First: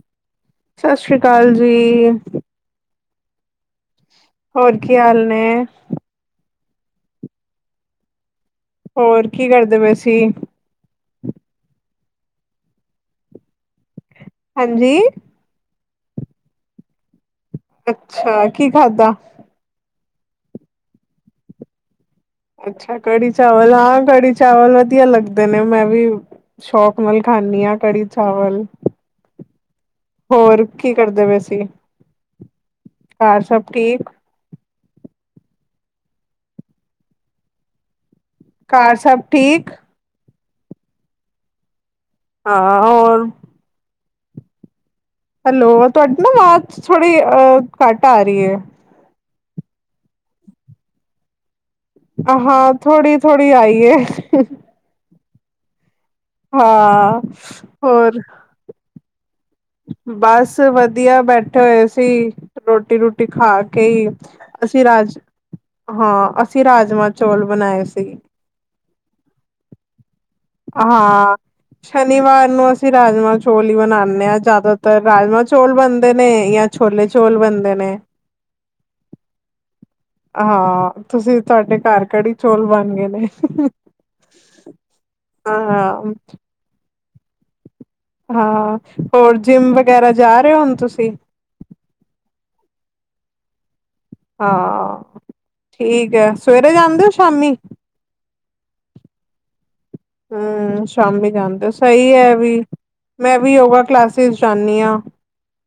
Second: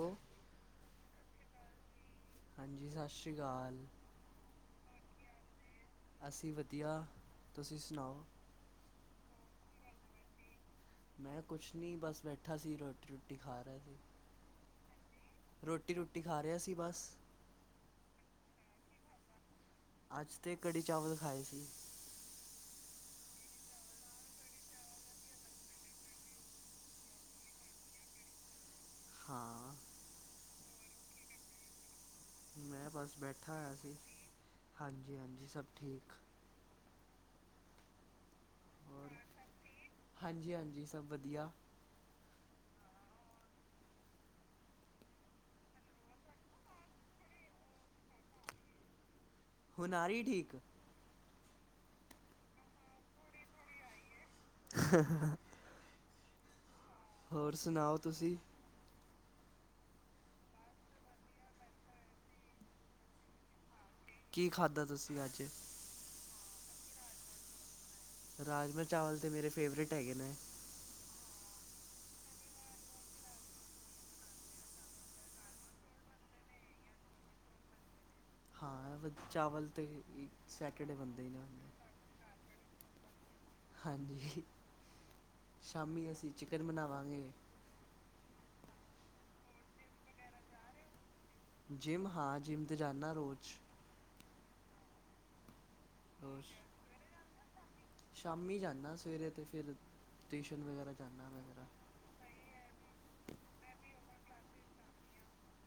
Hello ਸਤਿ ਸ੍ਰੀ ਅਕਾਲ ਜੀ। ਹਾਂਜੀ ਸਤਿ ਸ਼੍ਰੀ ਅਕਾਲ। ਹੋਰ ਕੀ ਹਾਲ ਨੇ? ਅਸੀਂ ਵਧੀਆ ਤੁਸੀਂ ਸੁਣਾਓ? ਹੋਰ ਕੀ ਕਰਦੇ ਪਏ ਸੀ? ਮੈਂ ਕੁਛ ਨਹੀਂ ਬਸ ਬੈਠਾ ਸੀ ਰੋਟੀ ਰੂਟੀ ਖਾ ਰਿਹਾ ਸੀ। ਹਾਂਜੀ। ਰੋਟੀ ਰੂਟੀ ਖਾ ਰਿਹਾ ਸੀ ਬਸ। ਅੱਛਾ ਕੀ ਖਾਧਾ? ਅੱਜ ਤੇ ਕੜੀ -ਚਾਵਲ ਖਾਏ ਸੀ। ਅੱਛਾ। ਕੜੀ -ਚਾਵਲ ਹਾਂ, ਕੜੀ- ਚਾਵਲ ਵਧੀਆ ਲੱਗਦੇ ਨੇ। ਮੈਂ ਵੀ ਸ਼ੌਕ ਨਾਲ ਖਾਂਦੀ ਹਾਂ। ਕੜੀ- ਚਾਵਲ ਹਾਂ। ਹੋਰ ਕੀ ਕਰਦੇ ਪਏ ਸੀਂ। ਮੈਂ ਬਸ ਬੈਠਾ ਹੋਇਆ ਸੀ। ਠੀਕ, ਹਾਂਜੀ- ਹਾਂਜੀ ਸਭ ਠੀਕ। ਘਰ ਹੋਰ ਸਭ ਠੀਕ। ਹਾਂਜੀ -ਹਾਂਜੀ ਸਭ ਵਧੀਆ। ਹਾਂ। ਹੋਰ ਹੈਲੋ, ਤੁਹਾਡੀ ਨਾ ਆਵਾਜ਼ ਥੋੜੀ ਅ ਘੱਟ ਆ ਰਹੀ ਹੈ। ਹੁਣ ਆ ਰਹੀ ਠੀਕ। ਹਾਂ। ਥੋੜੀ-ਥੋੜੀ ਆਈਏ। [unintelligible] ਹਾਂ ਹੋਰ ਸੁਣਾਓ ਹੋਰ। ਤੁਸੀਂ ਬਸ ਵਧੀਆ ਬੈਠੇ ਹੋਏ ਸੀ ਰੋਟੀ ਰੂਟੀ ਖਾ ਕੇ ਹੀ। ਕੀ ਅਸੀਂ ਖਾਧਾ ਰਾਜ ਤੁਸੀਂ ਅੱਜ। ਹਾਂ ਅਸੀਂ ਰਾਜਮਾਂ ਚੌਲ ਬਣਾਏ ਸੀ। ਰਾਜਮਾਂ ਚਾਵਲ ਤਾਂ ਮੇਰੇ ਫੇਵਰੇਟ ਹੈਗੇ ਨੇ। ਹਾਂ। ਸ਼ਨੀਵਾਰ ਨੂੰ ਅਸੀਂ ਰਾਜਮਾਂ- ਚੌਲ ਹੀ ਬਣਾਉਦੇ ਹਾਂ। ਜ਼ਿਆਦਾਤਰ ਰਾਜਮਾਂ -ਚੌਲ ਬਣਦੇ ਨੇ। ਜਾਂ ਛੋਲੇ- ਚੋਲ ਬਣਦੇ ਨੇ। ਹਾਂ। ਚਾਵਲ 'ਤੇ ਸੈਟਰਡੇ ਹਾਂ। ਬੰਦੇ ਹੀ ਤੁਸੀਂ ਨਾ ਤੁਹਾਡੇ ਹੁੰਦੇ ਘਰ ਕੜੀ-ਚੌਲ ਬਣ ਗਏ ਨੇ। ਹਾਂਜੀ। ਸ਼ਾਮੀ ਹਾਂ ਅਸੀਂ ਚਿਕਨ ਬਣਾਵਾਂਗੇ। ਹਾਂ। ਹੋਰ ਜਿੰਮ ਵਗੈਰਾ ਜਾ ਰਹੇ ਹੋ ਹੁਣ ਤੁਸੀਂ। ਜਿੰਮ ਹਾਂ। ਜਿੰਮ 'ਤੇ ਜਾਂਦਾ ਰੋਜ਼। ਹਾਂ। ਠੀਕ ਹੈ। ਰੋਜ਼ ਸਵੇਰੇ ਜਾਂਦੇ ਹੋ ਸ਼ਾਮੀ। ਸ਼ਾਮੀ ਜਾਂਦਾ। ਸਵੇਰੇ ਤੇ ਫਿਰ ਟਿਊਸ਼ਨ ਹੂੰ। ਵਗੈਰਾ ਜਾਨਾ ਸ਼ਾਮੀ ਜਾਂਦੇ ਵਗੈਰਾ ਹੋ ਸਹੀ ਹੈ ਏ ਵੀ। ਮੈਂ ਵੀ ਯੋਗਾ ਕਲਾਸਿਸ ਜਾਂਦੀ ਹਾਂ।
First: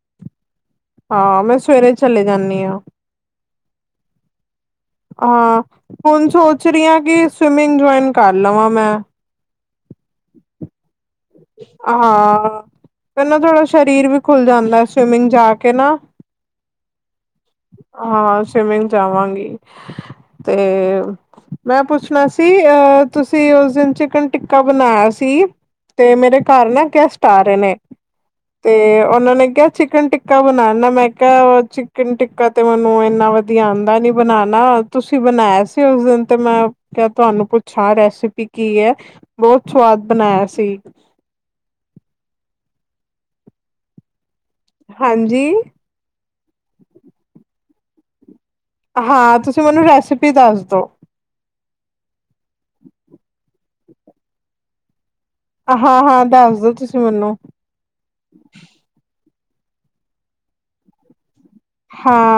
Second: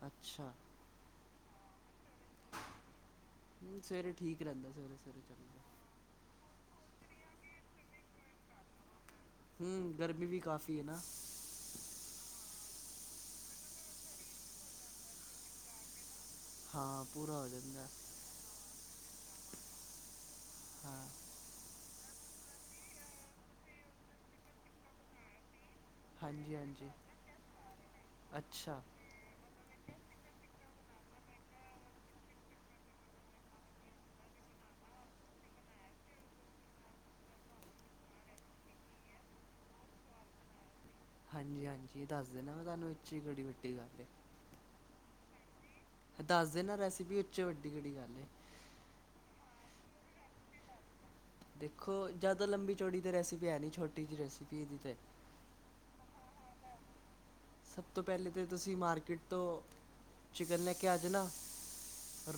ਅੱਛਾ। ਹਾਂ। ਮੈਂ ਸਵੇਰੇ ਚਲੇ ਜਾਣੀ ਹਾਂ। ਸਵੇਰੇ ਠੀਕ ਰਹਿੰਦਾ। ਸਵੇਰੇ ਸਵੇਰੇ ਚੱਲਦਾ ਹਾਂ। ਹੁਣ, ਸੋਚ ਰਹੀ ਹਾਂ ਕਿ ਸਵਿਮਿੰਗ ਜੁਆਇਨ ਕਰ ਲਵਾਂ ਮੈਂ। ਹੂੰ। ਗਰਮੀ ਵੀ ਕਾਫੀ ਹੈ ਨਾ। ਹਾਂ। ਫੇਰ ਨਾ ਥੋੜਾ ਸਰੀਰ ਵੀ ਖੁੱਲ ਜਾਂਦਾ ਸਵਿਮਿੰਗ ਜਾ ਕੇ ਨਾ। ਹਾਂ। ਪੂਰਾ ਹੋ ਜਾਂਦਾ। ਹਾਂ ਸਵਿਮਿੰਗ ਜਾਵਾਂਗੀ। ਤੇ ਹਾਂ ਮੈਂ ਪੁੱਛਣਾ ਸੀ। ਤੁਸੀਂ ਉਸ ਦਿਨ ਚਿਕਨ ਟਿੱਕਾ ਬਣਾਇਆ ਸੀ। ਤੇ ਮੇਰੇ ਹਾਂਜੀ ਘਰ ਨਾ ਹਾਂਜੀ ਗੈਸਟ ਆ ਰਹੇ ਨੇ। ਤੇ ਅੱਛਾ ਉਹਨਾਂ ਨੇ ਕਿਹਾ, ਚਿਕਨ ਟਿਕਾ ਬਣਾਣਾ। ਮੈਂ ਕਿਹਾ ਚਿਕਨ ਟਿੱਕਾ ਤੇ ਮੈਨੂੰ ਇੰਨਾ ਵਧੀਆ ਆਦਾ ਨੀ ਬਣਾਉਣਾ। ਤੁਸੀਂ ਬਣਾਇਆ ਸੀ। ਉਸ ਦਿਨ ਤੇ ਮੈਂ ਕਿਆ ਤੁਹਾਨੂੰ ਪੁੱਛਾਂ ਰੈਸਿਪੀ ਕੀ ਹੈ। ਬਹੁਤ ਸਵਾਦ ਬਣਾਇਆ ਸੀ। ਹਾਂਜੀ -ਹਾਂਜੀ ਦੱਸ ਦੇਣਾ ਮੈ ਤੁਹਾਨੂੰ ਏਹ ਚ ਕਿਹੜੀ ਵੱਡੀ ਗੱਲ ਹੈ। ਹਾਂਜੀ। ਦੱਸ ਦੇ ਨਾ ਰੈਸਿਪੀ ਇਸ ਚ ਵੱਡੀ ਕਿਹੜੀ ਗੱਲ ਏ। ਹਾਂ। ਤੁਸੀਂ ਮੈਨੂੰ ਰੈਸਪੀ ਦੱਸ ਦੋ। ਦੇਖੋ ਜ਼ਿਆਦਾ ਲੰਬੀ-ਚੌੜੀ ਤੇ ਰੈਸਿਪੀ ਹੈ ਨੀ ਛੋਟੀ ਜਿਹੀ ਰੈਸਿਪੀ ਇਹਦੀ ਤੇ। ਹਾਂ-ਹਾਂ ਦੱਸ ਦੋ ਤੁਸੀਂ ਮੈਨੂੰ ਸਭ ਤੋਂ ਪਹਿਲੇ ਤਾਂ ਤੁਸੀਂ ਮਾਰਕੀਟ ਤੋਂ, ਚਿਕਨ ਲੈ ਕੇ ਆ ਜਾਣਾ।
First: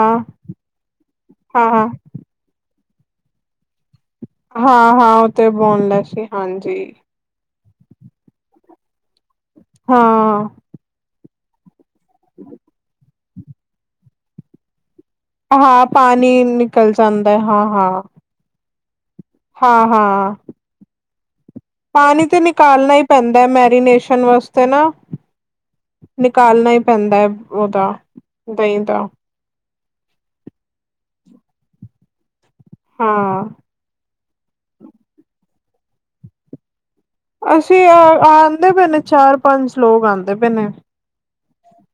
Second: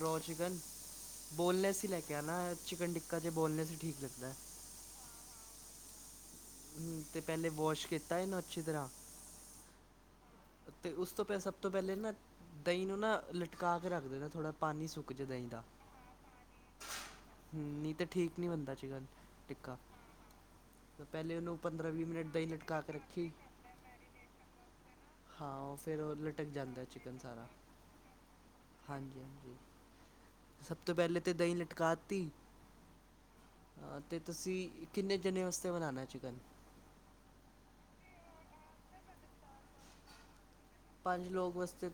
ਰੋਅ ਚਿਕਨ, ਬੋਨਲੈਸ ਹੀ ਲੈ ਕੇ ਕਿਆ ਨਾ ਚਿਕਨ ਟਿੱਕਾ ਚ ਬੋਨਲੈਸ ਹੀ ਠੀਕ ਰਹਿੰਦਾ ਏ। ਹਾਂ ਹਾਂ ਉਹ ਤੇ ਬੋਨਲੈਸ ਹੀ ਹਾਂਜੀ ਤੇ ਪਹਿਲੇੇ ਵਾਸ਼ ਕੀਤਾ ਇਹ ਨੂੰ ਅੱਛੀ ਤਰ੍ਹਾਂ ਹਾਂ। ਅਤੇ ਉਸ ਤੋਂ ਪਿਆ ਸਭ ਤੋਂ ਪਹਿਲੇ ਨਾ, ਦਹੀਂ ਨੂੰ ਨਾ, ਲਟਕਾ ਕੇ ਰੱਖ ਦੇਨਾ ਥੋੜ੍ਹਾ। ਪਾਨੀ ਸੁੱਕ ਜੇ ਦਹੀਂ ਦਾ, ਪਾਣੀ ਨਿਕਲ ਜਾਂਦਾ ਨਹੀਂ ਤਾਂ ਠੀਕ ਨੀ ਬਨਦਾ ਚੀ ਗਾ ਹਾਂ, ਹਾਂ। ਉਹਨੂੰ ਪਾਨੀ ਮਿੰਟ ਤੇ ਦਹੀਂ ਲਟਕਾ ਕੇ ਨਿਕਾਲਨਾ ਈ ਰੱਖੀ ਪੈਂਦੈ, ਮੈਰੀਨੇਸ਼ਨ ਵਾਸਤੇ ਨਾ। ਹਾਂ ਉਹ ਫਿਰ ਉਹ ਲਟਕ ਨਿਕਾਲਣਾ ਹੀ ਜਾਂਦਾ ਪੈਂਦਾ ਚਿਕਨ ਹੈ ਸਾਰਾ ਉਹਦਾ ਦਹੀਂ ਦਾ ਹਾਂਜੀ ਹਾਂਜੀ ਸਭ ਤੋਂ ਪਹਿਲੇ ਤਾਂ ਦਹੀਂ ਲਟਕਾ ਤੀ ਹਾਂ ਤੇ ਤੁਸੀਂ ਕਿੰਨੇ ਜਾਣੇ ਵਾਸਤੇ ਬਨਾਉਣਾ ਚਿਕਨ ਅਸੀਂ ਆਂਦੇ ਪਏ ਨੇ ਚਾਰ-ਪੰਜ ਲੋਕ ਆਦੇ ਪਏ ਨੇ। ਪੰਜ ਲੋਕ ਵਸਤੇ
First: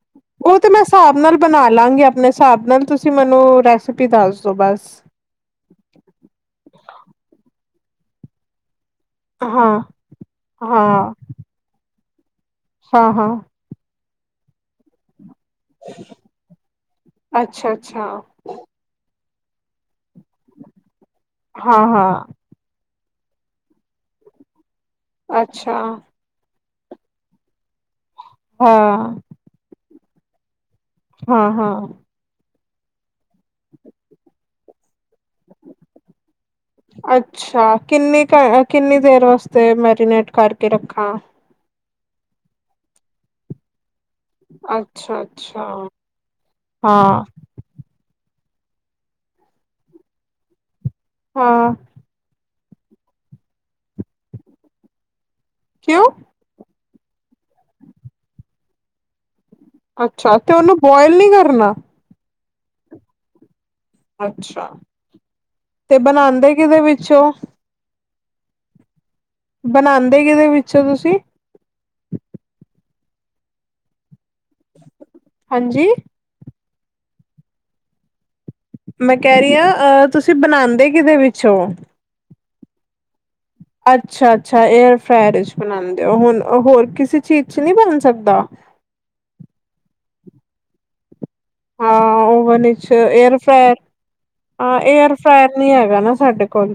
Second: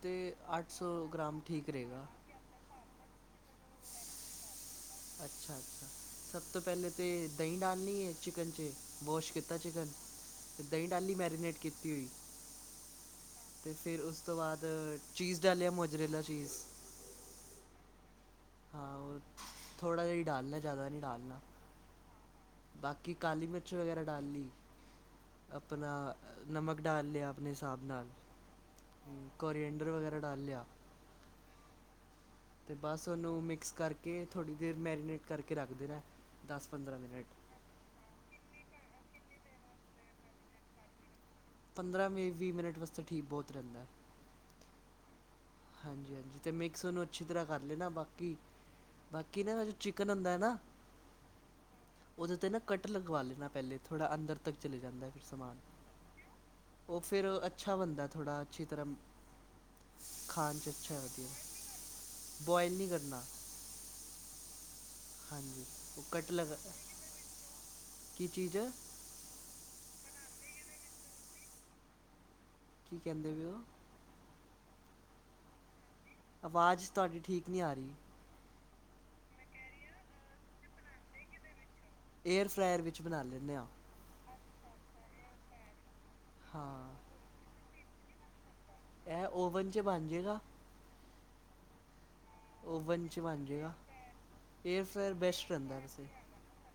ਉਹ ਤਾਂ ਤੇ ਅੱਠ ਮੈਂ ਸੌ ਹਿਸਾਬ ਨਾਲ ਗ੍ਰਾਮ ਬਣਾ ਠੀਕ ਲਾਂਗੀ ਰਹੇਗਾ। ਆਪਣੇ ਹਿਸਾਬ ਨਾਲ ਤੁਸੀਂ ਮੈਨੂੰ, ਰੈਸਪੀ ਦੱਸ ਦੋ ਬਸ। ਅੱਛਾ-ਅੱਛਾ ਸਭ ਤੋਂ ਪਹਿਲੇ ਤਾਂ ਦਹੀਂ ਡਾਲਣੀ ਹੈ ਚਿਕਨ 'ਚ ਵਾਸ਼ ਕੀਤਾ ਹਾਂ ਚਿਕਨ ਅਤੇ ਦਹੀਂ ਹਾਂ ਡਾਹੀ ਮੈਰੀਨੇਟ ਕੀਤੀ ਹੋਈ ਹਾਂ ਹਾਂ ਤੇ ਫੇਰ ਉਸ ਤੋਂ ਬਾਅਦ ਚੀਜ਼ ਡਾਲ ਲਿਆ ਮੋਜਰੇਲਾ ਚੀਜ਼ ਅੱਛਾ, ਅੱਛਾ। ਹਾਂ ਉਰ ਥੋੜ੍ਹਾ ਜਿਹਾ ਡਾਲਨੈ, ਜ਼ਿਆਦਾ ਨਹੀਂ ਡਾਲਨਾ। ਹਾਂ, ਹਾਂ। ਬਾਕੀ ਕਾਲੀ ਮਿਰਚ ਵਗੈਰਾ ਡਾਲ ਲੀ, ਅੱਛਾ ਆਪਨਾ ਨਮਕ ਡਾਲ ਲਿਆ ਆਪਨੇ ਹਿਸਾਬ ਨਾਲ। ਹਾਂ। ਕੋਰੀਏਂਡਰ ਵਗੈਰਾ ਡਾਲ ਲਿਆ। ਹਾਂ, ਹਾਂ। ਤੇ ਬਸ ਉਹਨੂੰ ਮਿਕਸ ਕਰਕੇ, ਥੋੜ੍ਹੀ ਦੇਰ ਮੈਰੀਨੇਟ ਕਰਕੇ ਰੱਖਦੇਣੈ। ਅੱਛਾ, ਕਿੰਨੀ ਕ ਕਿੰਨੀ ਦੇਰ ਵਾਸਤੇ, ਮੈਰੀਨੇਟ ਕਰਕੇ ਰੱਖਾ? ਪੰਦਰਾਂ ਮ ਵੀਹ ਮਿੰਟ ਵਾਸਤੇ ਠੀਕ ਬਹੁਤ ਰਹਿੰਦੈ। ਅੱਛਾ, ਅੱਛਾ। ਹਾਂਜੀ, ਹਾਂਜੀ ਤੇ ਮਿਕਸ ਉਹਨੂੰ ਹਾਂ ਅੱਛੀ ਤਰ੍ਹਾਂ ਕਰ ਲੈਣਾ ਬਾਕੀ, ਬਾਕੀ ਨਾ ਜੋ ਚਿਕਨ ਹੁੰਦੈ ਨਾ? ਹਾਂ ਉਹਦੇ ਤੇ ਨਾ ਕੱਟ ਲਗਵਾ ਲੈਨਾ ਪਹਿਲੇ, ਥੋੜ੍ਹਾ ਅੰਦਰ ਤੱਕ ਚਲੇ ਜਾਂਦੈ ਫਿਰ ਸਮਾਨ। ਕਿਉਂ? ਉਹ ਫਿਰ ਅੱਛਾ ਬਨਦੈ ਥੋੜਾ, ਅੱਛੀ ਤਰ੍ਹਾਂ ਅੱਛਾ, ਤੇ ਉਹਨੂੰ ਬੌਇਲ ਨੀ ਕਰਨਾ? ਬੋਆਇਲ ਨੀਂ ਕਰਨਾ। ਅੱਛਾ ਹਾਂਜੀ, ਤੇ ਉਹ ਕੱਟ ਬਣਾਉਂਦੇ ਲਗਾ, ਕਿਹਦੇ ਵਿੱਚੋਂ ਕੀ ਚੀਜ਼ ਹੈ ਬਨਾੰਦੇ ਕਿਦੇ ਵਿੱਚ ਓਂ ਤੁਸੀ? ਕੀ ਕਹਿੰਦੇ ਵਿਉ? ਹਾਂਜੀ? ਆਵਾਜ਼ ਤੁਹਾਡੀ ਠੀਕ ਨੀਂ ਆਰੀ। ਮੈਂ ਕੈਰੀਆਂ, ਅ ਤੁਸੀ ਬਨਾੰਦੇ ਕਿਦੇ ਵਿੱਚ ਓਂ? ਏਅਰਫਰਾਅਰ ਵਿੱਚ ਬਨਾ ਲੈਂਨੇ ਆਂ। ਅੱਛਾ, ਅੱਛਾ ਏਅਰਫਰਾਅਰ 'ਚ' ਬਨਾੰਦੇ ਓ, ਹੁਨ ਹੋਰ ਹਾਂ ਕਿਸੇ ਚੀਜ਼ ਚ ਨੀਂ ਬਨ ਸਕਦਾ? ਐ ਓਵਨ 'ਚ' ਬਨਜੇਗਾ? ਹੁਨ ਚ, ਓਵਨ ਬਣ ਜਾਏਗਾ ਏਅਰਫਰਾਇਰ, ਹਾਂ ਏਅਰ ਫਰਾਇਰ ਬੈਸਟ ਏਅਰਫਰਾਇਰ ਨੀ ਰਹਿੰਦਾ ਹੈਗਾ ਵੈਸੇ ਨਾ ਸਾਡੇ ਕੋਲ।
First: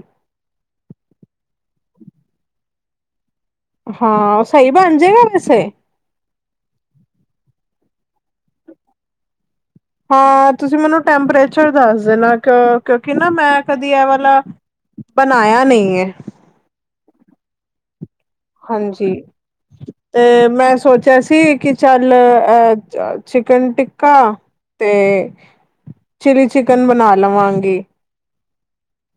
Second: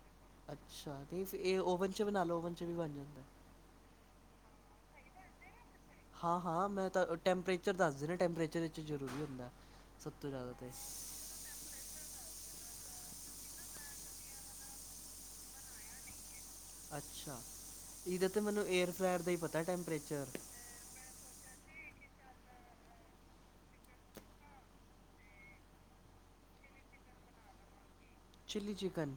ਅੱਛਾ, ਤੇ ਇਹ ਫਿਰ ਓਵਨ ਚ ਬਨਾ ਲੋ, ਓਵਨ ਚ ਵੀ ਬਨ ਜਾਂਦੈ। ਹਾਂ, ਸਈ ਬਣ ਜੇਗਾ, ਵੈਸੇ? ਹਾਂ, ਹਾਂ ਮੈਂ ਤਾਂ ਟੈਂਪਰੇਚਰ ਦੱਸ ਦੇ ਨਾ, ਟੈਂਪਰੇਚਰ ਵਿੱਚ ਜ਼ਰੂਰੀ ਹੁੰਦਾ। ਸਭ ਤੋਂ ਜ਼ਿਆਦਾ ਹਾਂ, ਤੇ ਤੁਸੀਂ ਮੈਨੂੰ ਟੈਂਪਰੇਚਰ ਚ ਦੱਸ ਦੇਨਾ ਕਿ ਕਿਉਂਕਿ ਨਾ, ਮੈਂ ਕਦੀ ਐ ਵਾਲਾ, ਬਨਾਇਆ ਨਈਂ ਏਂ। ਅੱਛਾ, ਈਧ ਹਾਂਜੀ, ਤੇ ਮੈਂ ਸੋਚਿਆ ਸੀ। ਕੀ ਚੱਲ ਅ ਚਿਕਨ ਟਿੱਕਾ ਤੇ। ਚਿਲੀ ਚਿਕਨ ਬਣਾ ਲਵਾਂਗੀ। ਚਿਲੀ ਚਿਕਨ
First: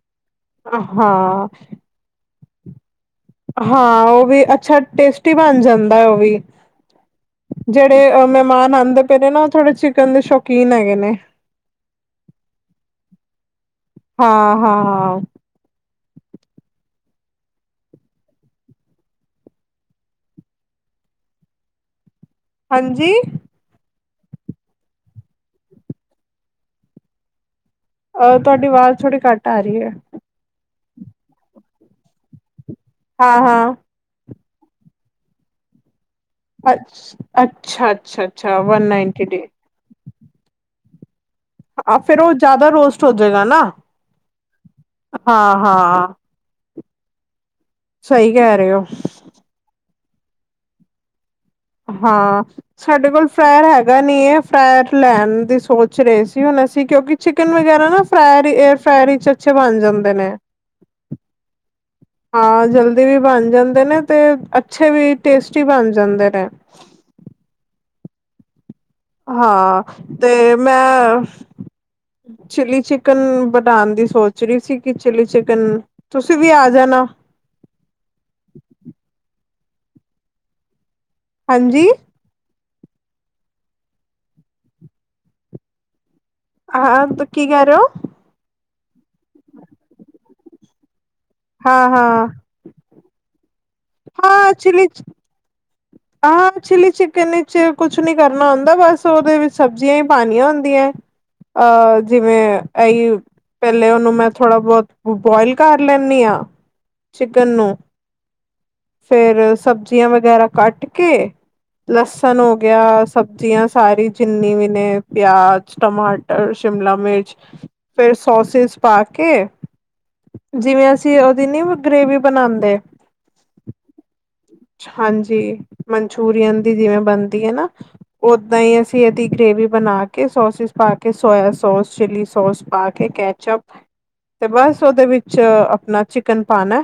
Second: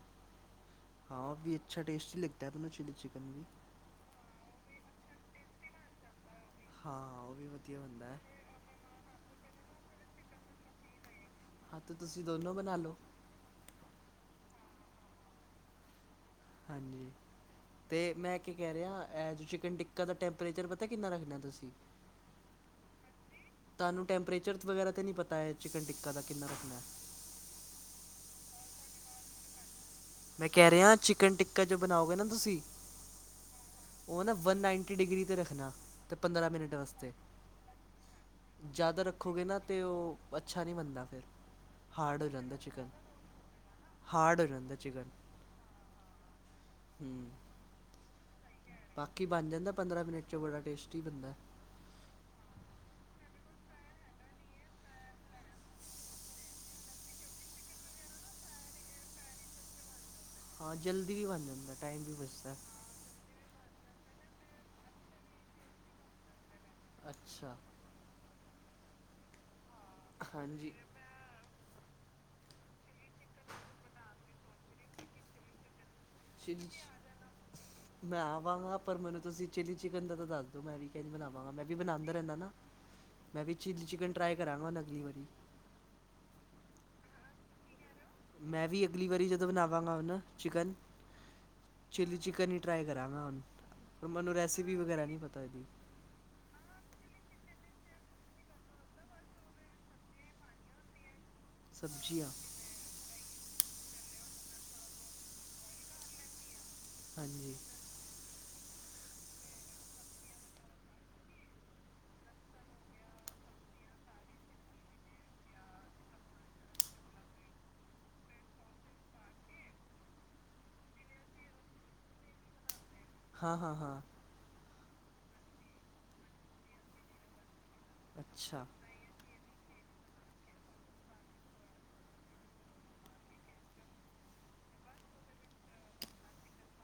ਹਾਓ ਹਾਂ, ਵੀ ਅੱਛਾ ਟੇਸਟੀ ਲਗਦਾ ਹੈ ਆਪਨਾ ਨੂੰ ਚਿਲੀ ਚਿਕਨ ਵੀ। ਹਾਂ ਉਹ ਵੀ ਅੱਛਾ ਟੇਸਟੀ ਬਣ ਜਾਂਦੈਂ, ਉਹ ਵੀ, ਹਾਂ ਉਹ ਵੀ ਵਧੀਆ ਹੁੰਦਾ ਜਿਹੜੇ ਹੈ ਮ ਮਹਿਮਾਨ ਆੰਦੇ ਪਏ ਨੇ ਨਾ, ਥੋੜੇ ਚਿਕਨ ਦੇ ਸ਼ੌਕੀਨ ਹੈਗੇਨੇ। ਹਾਂ ਤਾਂ ਤੁਸੀਂ ਦੋਨੋਂ ਬਨਾ ਲੋ। ਹਾਂ, ਹਾਂ। ਹਾਂਜੀ। ਅਤੇ ਮੈਂ ਕੀ ਕਹਿ ਰਿਆਂ, ਐਜ ਚਿਕਨ ਟਿੱਕਾ ਦਾ ਟੈਂਪਰੇਚਰ ਪਤਾ ਕਿੰਨਾ ਰੱਖਨਾ ਤੁਸੀ? ਹਾਂਜੀ? ਤਾਂਨੂੰ ਟੈਂਪਰੇਚਰ ਵਗੈਰਾ ਤਾਂ ਨੀਂ ਪਤਾ ਐ, ਚਿਕਨ ਟਿੱਕਾ ਦਾ ਕਿੰਨਾ ਰੱਖਨੈ? ਅਹ, ਤੁਆੱਡੀ ਵਾਜ ਥੋੜ੍ਹੀ ਘੱਟ ਆ ਰਈ ਐ। ਮੈਂ ਕਹਿ ਰਿਆਂ, ਚਿਕਨ ਟਿੱਕਾ ਜੇ ਬਨਾਓਗੇ ਨਾ ਤੁਸੀ? ਹਾਂ ਹਾਂ। ਉਹ ਨਾ ਵਨ ਨਾਈਨਟੀ ਡਿਗਰੀ 'ਤੇ ਰੱਖਣਾ। ਅਤੇ ਪੰਦਰਾਂ ਮਿੰਟ ਵਾਸਤੇ ਅੱਛ ਅੱਛਾ, ਅੱਛਾ, ਅੱਛਾ ਵਨ ਜ਼ਿਆਦਾ ਨਾਈਨਟੀ ਰੱਖੋਗੇ ਡੇ। ਨਾ। ਤੇ ਉਹ ਅੱਛਾ ਨਹੀਂ ਬਨਦਾ ਫਿਰ। ਆਹ ਫੇਰ ਹਾਰਡ ਹੋ ਉਹ ਜਾਂਦਾ ਜ਼ਿਆਦਾ ਚਿਕਨ ਰੋਸਟ ਹੋ ਜਾਏਗਾ ਨਾ ਹਾਂ ਹਾਂ। ਹਮ। ਸਹੀ ਕਹਿ ਰਹੇ ਹੋ। ਬਾਕੀ ਬਣ ਜਾਂਦਾ ਪੰਦਰਾਂ ਮਿੰਟ 'ਚ ਬੜਾ ਟੇਸਟੀ ਬਣਦਾ। ਹਾਂ। ਸਾਡੇ ਕੋਲ ਫਰੈਰ ਹੈਗਾ ਨਹੀਂ ਹੈ ਫਰੈਰ ਲੈਣ ਦੀ ਸੋਚ ਰਹੇ ਸੀ ਹੁਣ ਅਸੀਂ ਕਿਉਂਕਿ। ਚਿਕਨ ਵਗੈਰਾ ਨਾ ਫਰਾਰ ਏਅਰ ਫਰਾਈਡ ਵਿੱਚ ਅੱਛੇ ਬਣ ਜਾਂਦੇ ਨੇ। ਹਾਂ ਜਲਦੀ ਵੀ ਬਣ ਜਾਂਦਾ ਏ। ਹਾਂ ਜਲਦੀ ਵੀ ਬਣ ਜਾਂਦੇ ਨੇ ਤੇ ਅੱਛੇ ਵੀ ਟੇਸਟੀ ਬਣ ਜਾਂਦੇ ਨੇ। ਅੱਛਾ। ਹਾਂ ਤੇ ਹਾਂਜੀ ਮੈਂ ਚਿਲੀ ਚਿਕਨ। ਚਿਕਨ ਬਣਾਉਣ ਦੀ ਸੋਚ ਰਹੀ ਸੀ ਕਿ ਚਿਲੀ ਚਿਕਨ ਤੁਸੀਂ ਵੀ ਆ ਚਿਲੀ ਜਾਣਾ। ਮੈਂ ਆਵਾਂਗਾ ਪਰ ਮੈਨੂੰ ਤੁਸੀਂ ਚਿਲੀ ਚਿਕਨ ਦਾ ਤਾਂ ਦੱਸ ਦੋ ਮੈਂ ਵੀ ਕਿਵੇਂ ਬਣਾਵਾਂ। ਮੈਂ ਵੀ ਹਾਂਜੀ ਬਣਾਉਂਦਾ ਰਹਿੰਦਾ ਨਾ ਮੈਂ ਵੀ ਚਿਲੀ ਚਿਕਨ ਟਰਾਈ ਕਰਾਂਗਾ ਅਗਲੀ ਵਾਰੀ। ਹਾਂ ਹਾਂ ਤਾਂ ਕੀ ਕਹਿ ਰਹੇ ਹੋ? ਮੈਂ ਵੀ ਅਗਲੀ ਵਾਰੀ ਜਦੋਂ ਬਣਾਵਾਂਗਾ ਨਾ ਚਿਕਨ ਹਾਂ ਚਿੱਲੀ ਹਾਂ ਚਿਕਨ। ਟਰਾਈ ਕਰਾਂਗਾ ਹੁਣ ਪਰ ਮੈਨੂੰ ਰੈਸਪੀ ਵਗੈਰਾ ਨਹੀਂ ਪਤਾ ਇਹਦੀ। ਆਹੋ ਚਿਲੀ ਚਿਕਨ ਵਿਚ ਕੁਛ ਨੀ ਕਰਨਾ ਹੁੰਦਾ ਬਸ ਉਹਦੇ ਵਿੱਚ ਸਬਜ਼ੀਆਂ ਹੀ ਪਾਉਣੀਆਂ ਹੁੰਦੀਆਂ। ਅਹ ਸਬਜ਼ੀਆਂ ਜਿਵੇਂ ਇਹੀ। ਪਹਿਲੇ ਉਹਨੂੰ ਮੈਂ ਥੋੜ੍ਹਾ ਬਹੁਤ ਬੋਆਇਲ ਕਰ ਲੈਂਦੀ ਹਾਂ। ਚਿਕਨ ਹਾਂਜੀ ਨੂੰ ਫੇਰ ਸਬਜ਼ੀਆਂ ਵਗੈਰਾ ਕੱਟ ਕੇ। ਲਸਣ ਹੋ ਗਿਆ ਸਬਜ਼ੀਆਂ ਸਾਰੀ ਜਿੰਨੀ ਵੀ ਨੇ ਪਿਆਜ਼ ਟਮਾਟਰ। ਸ਼ਿਮਲਾ ਮਿਰਚ ਫੇਰ ਸੋਸਿਸ ਪਾ ਕੇ। ਜਿਵੇਂ ਅਸੀਂ ਉਹਦੀ ਨੀ ਗ੍ਰੇਵੀ ਬਣਾਉਂਦੇ। ਹਾਂ ਹਾਂ ਹਾਂ। ਹਾਂਜੀ ਮਨਚੂਰੀਅਨ ਦੀ ਜਿਵੇਂ ਬਣਦੀ ਹੈ ਨਾ ਓਦਾਂ ਅੱਛਾ ਹੀ ਅਸੀਂ। ਇਦੀ ਗ੍ਰੇਵੀ ਬਣਾ ਕੇ ਸੋਸਿਸ ਪਾ ਕੇ ਸੋਇਆ ਸੋਸ ਚਿਲੀ ਸੋਸ ਪਾ ਕੇ ਕੈਚਪ। ਤੇ ਬਸ ਉਹਦੇ ਵਿੱਚ ਆਪਣਾ ਚਿਕਨ ਪਾਣਾ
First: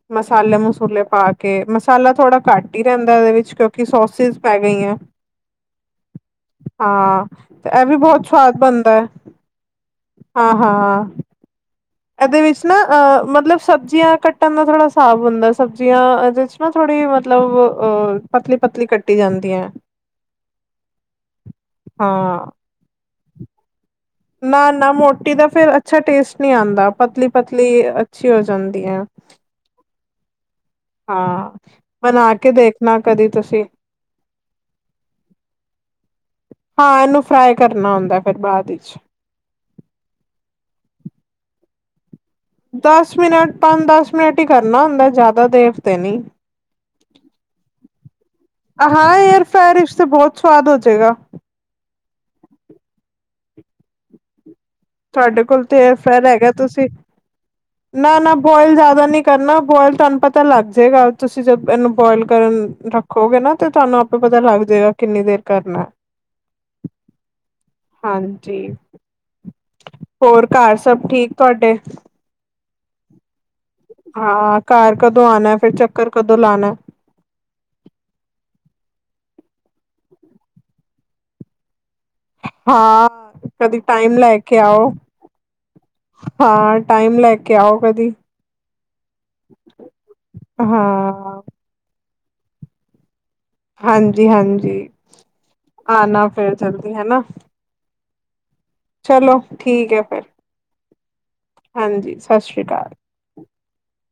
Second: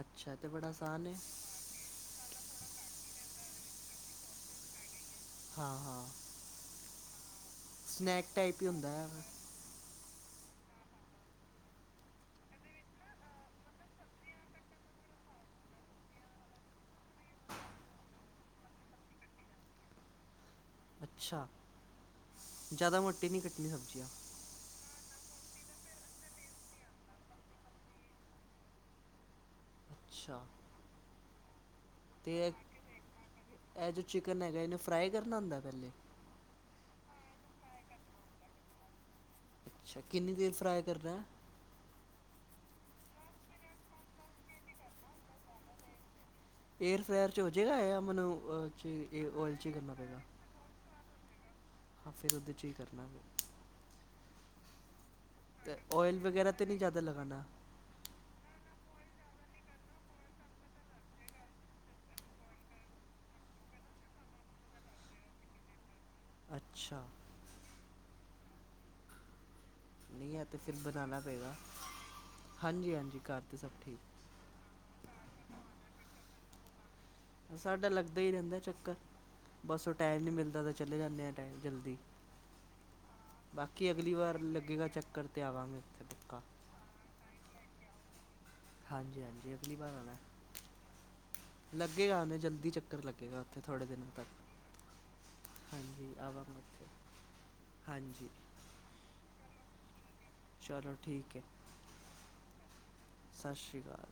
ਅੱਛਾ ਤੇ ਮਸਾਲੇ ਬੜਾ ਮਸੂਲੇ ਆਸਾਨ ਹੈ ਪਾ। ਕੇ ਮਸਾਲਾ ਥੋੜਾ ਘੱਟ ਹੀ ਰਹਿੰਦਾ ਇਹਦੇ ਵਿੱਚ ਕਿਉਂਕਿ ਸੋਸਿਸ ਪੈ ਗਈਆਂ। ਹਾਂ ਹਾਂ ਹਾਂ ਤੇ ਇਹ ਵੀ ਸਨੈਕ ਬਹੁਤ ਸਵਾਦ ਟਾਈਪ ਹੀ ਹੁੰਦਾ ਬਣਦਾ ਹੈ। ਹਾਂ ਹਾਂ। ਇਹਦੇ ਵਿੱਚ ਨਾ ਅਹ ਮਤਲਬ ਸਬਜ਼ੀਆਂ ਕੱਟਣ ਦਾ ਥੋੜ੍ਹਾ ਹਿਸਾਬ ਹੁੰਦਾ ਸਬਜ਼ੀਆਂ। ਉਹਦੇ ਵਿੱਚ ਨਾ ਥੋੜੀ ਮਤਲਬ ਅ ਪਤਲੀ ਪਤਲੀ ਕੱਟੀ ਜਾਂਦੀ ਹੈ। ਅੱਛਾ ਹਾਂ ਜ਼ਿਆਦਾ ਮੋਟੀ ਨਹੀਂ ਕੱਟਣੀ ਸਬਜ਼ੀਆਂ। ਨਾ ਨਾ ਮੋਟੀ ਦਾ ਫੇਿਰ ਅੱਛਾ ਟੇਸਟ ਨਹੀਂੀ ਆਉਂਦਾ ਪਤਲੀ ਪਤਲੀ ਅੱਛੀ ਹੋ ਜਾਂਦੀ ਹੈ। ਅੱਛਾ। ਹਾਂ ਬਣਾ ਤੇ ਕੇ ਦੇਖਣਾ ਕਦੀ ਤੁਸੀਂ ਇਹ ਜੋ ਚਿਕਨ ਹੈਗਾ ਇਹਨੂੰ ਫਰਾਈ ਕਰਨਾ ਹੁੰਦਾ ਪਹਿਲੇ। ਹਾਂ, ਇਹਨੂੰ ਫਰਾਈ ਕਰਨਾ ਹੁੰਦਾ ਫਿਰ ਬਾਅਦ ਵਿੱਚ। ਅੱਛਾ ਕਿੰਨੀ ਦੇਰ ਫਰਾਈ ਕਰਨਾ? ਦਸ ਮਿੰਟ ਪੰਜ ਦਸ ਮਿੰਟ ਹੀ ਕਰਨਾ ਹੁੰਦਾ ਜ਼ਿਆਦਾ ਦੇਰ ਤੇ ਨਹੀਂ। ਏਅਰ ਫ੍ਰਾਇਰ ਚ ਹੋ ਜਾਏਗਾ ਮੈਨੂੰ ਹਾਂ ਏਅਰ ਓਏਲ ਚ ਹੀ ਫਰਾਇਰ ਕਰਨਾ ਵਿੱਚ ਤੇ ਪਏਗਾ। ਬਹੁਤ ਸਵਾਦ ਹੋ ਜਾਏਗਾ। ਹਾਂ ਫਿਰ ਉਹਦੇ 'ਚ ਹੀ ਕਰਨਾ। ਤੁਹਾਡੇ ਕੋਲ ਤੇ ਏਅਰ ਆਇਲ ਫਰਾਰ ਵਗੈਰਾ ਹੈਗਾ ਤੇ ਨਹੀਂ ਤੁਸੀਂ। ਜ਼ਿਆਦਾ ਲਗਾਉਣਾ ਨਾ, ਨਾ ਬੋਇਲ ਜ਼ਿਆਦਾ ਨੀ ਕਰਨਾ ਬੋਇਲ ਤੁਹਾਨੂੰ ਪਤਾ ਲੱਗ ਜਾਏਗਾ ਤੁਸੀਂ ਜਦ ਇਹਨੂੰ ਬੋਇਲ ਕਰਨ ਰੱਖ। ਹੋ ਗਏ ਨਾ ਤੇ ਤੁਹਾਨੂੰ ਆਪੇ ਪਤਾ ਲੱਗ ਜਾਏਗਾ ਕਿੰਨੀ ਦੇਰ ਕਰਨਾ। ਅੱਛਾ। ਹਾਂਜੀ। ਨਹੀਂ ਹੈ ਹੋਰ ਤਾਂ ਫਿਰ ਘਰ ਸਭ ਬਧਉਣਾ ਠੀਕ ਪਏਗਾ ਤੁਹਾਡੇ ਹਾਂਜੀ ਹਾਂਜੀ ਘਰ ਤਾਂ ਸਭ ਠੀਕ। ਹਾਂ ਘਰ ਕਦੋਂ ਆਉਣਾ ਫਿਰ ਚੱਕਰ ਕਦੋਂ ਲਾਉਣਾ? ਸਾਡਾ ਲੱਗਦਾ ਹੀ ਰਹਿੰਦਾ ਚੱਕਰ। ਬਸ ਉਹ ਟਾਈਮ ਨਹੀਂ ਮਿਲਦਾ ਤਾਂ ਚਲੇ ਜਾਂਦੇ ਹਾਂ ਟਾਈਮ ਜਲਦੀ। ਹਾਂ ਕਦੀ ਬਾਕੀ ਅਗਲੀ ਟਾਈਮ ਲੈ ਵਾਰ ਕੇ ਲੱਗੇਗਾ ਆਓ ਚੱਕਰ ਤੇ ਆਵ ਮੈਂ ਉੱਥੇ। ਪੱਕਾ ਹਾਂ ਟਾਈਮ ਲੈ ਕੇ ਆਓ ਕਦੀ। ਹਾਂਜੀ ਹਾਂਜੀ ਅਗਲੀ ਵਾਰ ਆਉਣਾ। ਹਾਂ। ਲੱਗੇਗਾ ਮੈਂ ਜਲਦੀ ਚੱਕਰ ਲੱਗੇਗਾ। ਉੱਥੇ ਥੋੜ੍ਹੇ ਦਿਨਾਂ ਤੱਕ ਹਾਂਜੀ ਹਾਂਜੀ ਹਾਂਜੀ ਆਣਾ ਫੇਰ ਆਵਾਂਗਾ ਉੱਥੇ। ਜਲਦੀ ਹਨਾ ਹਾਂਜੀ। ਚਲੋ ਠੀਕ ਹੈ ਫਿਰ ਚਲੋ ਠੀਕ ਹੈ ਹਾਂਜੀ ਸਤਿ ਸ਼੍ਰੀ ਅਕਾਲ। ਸਤਿ ਸ਼੍ਰੀ ਅਕਾਲ।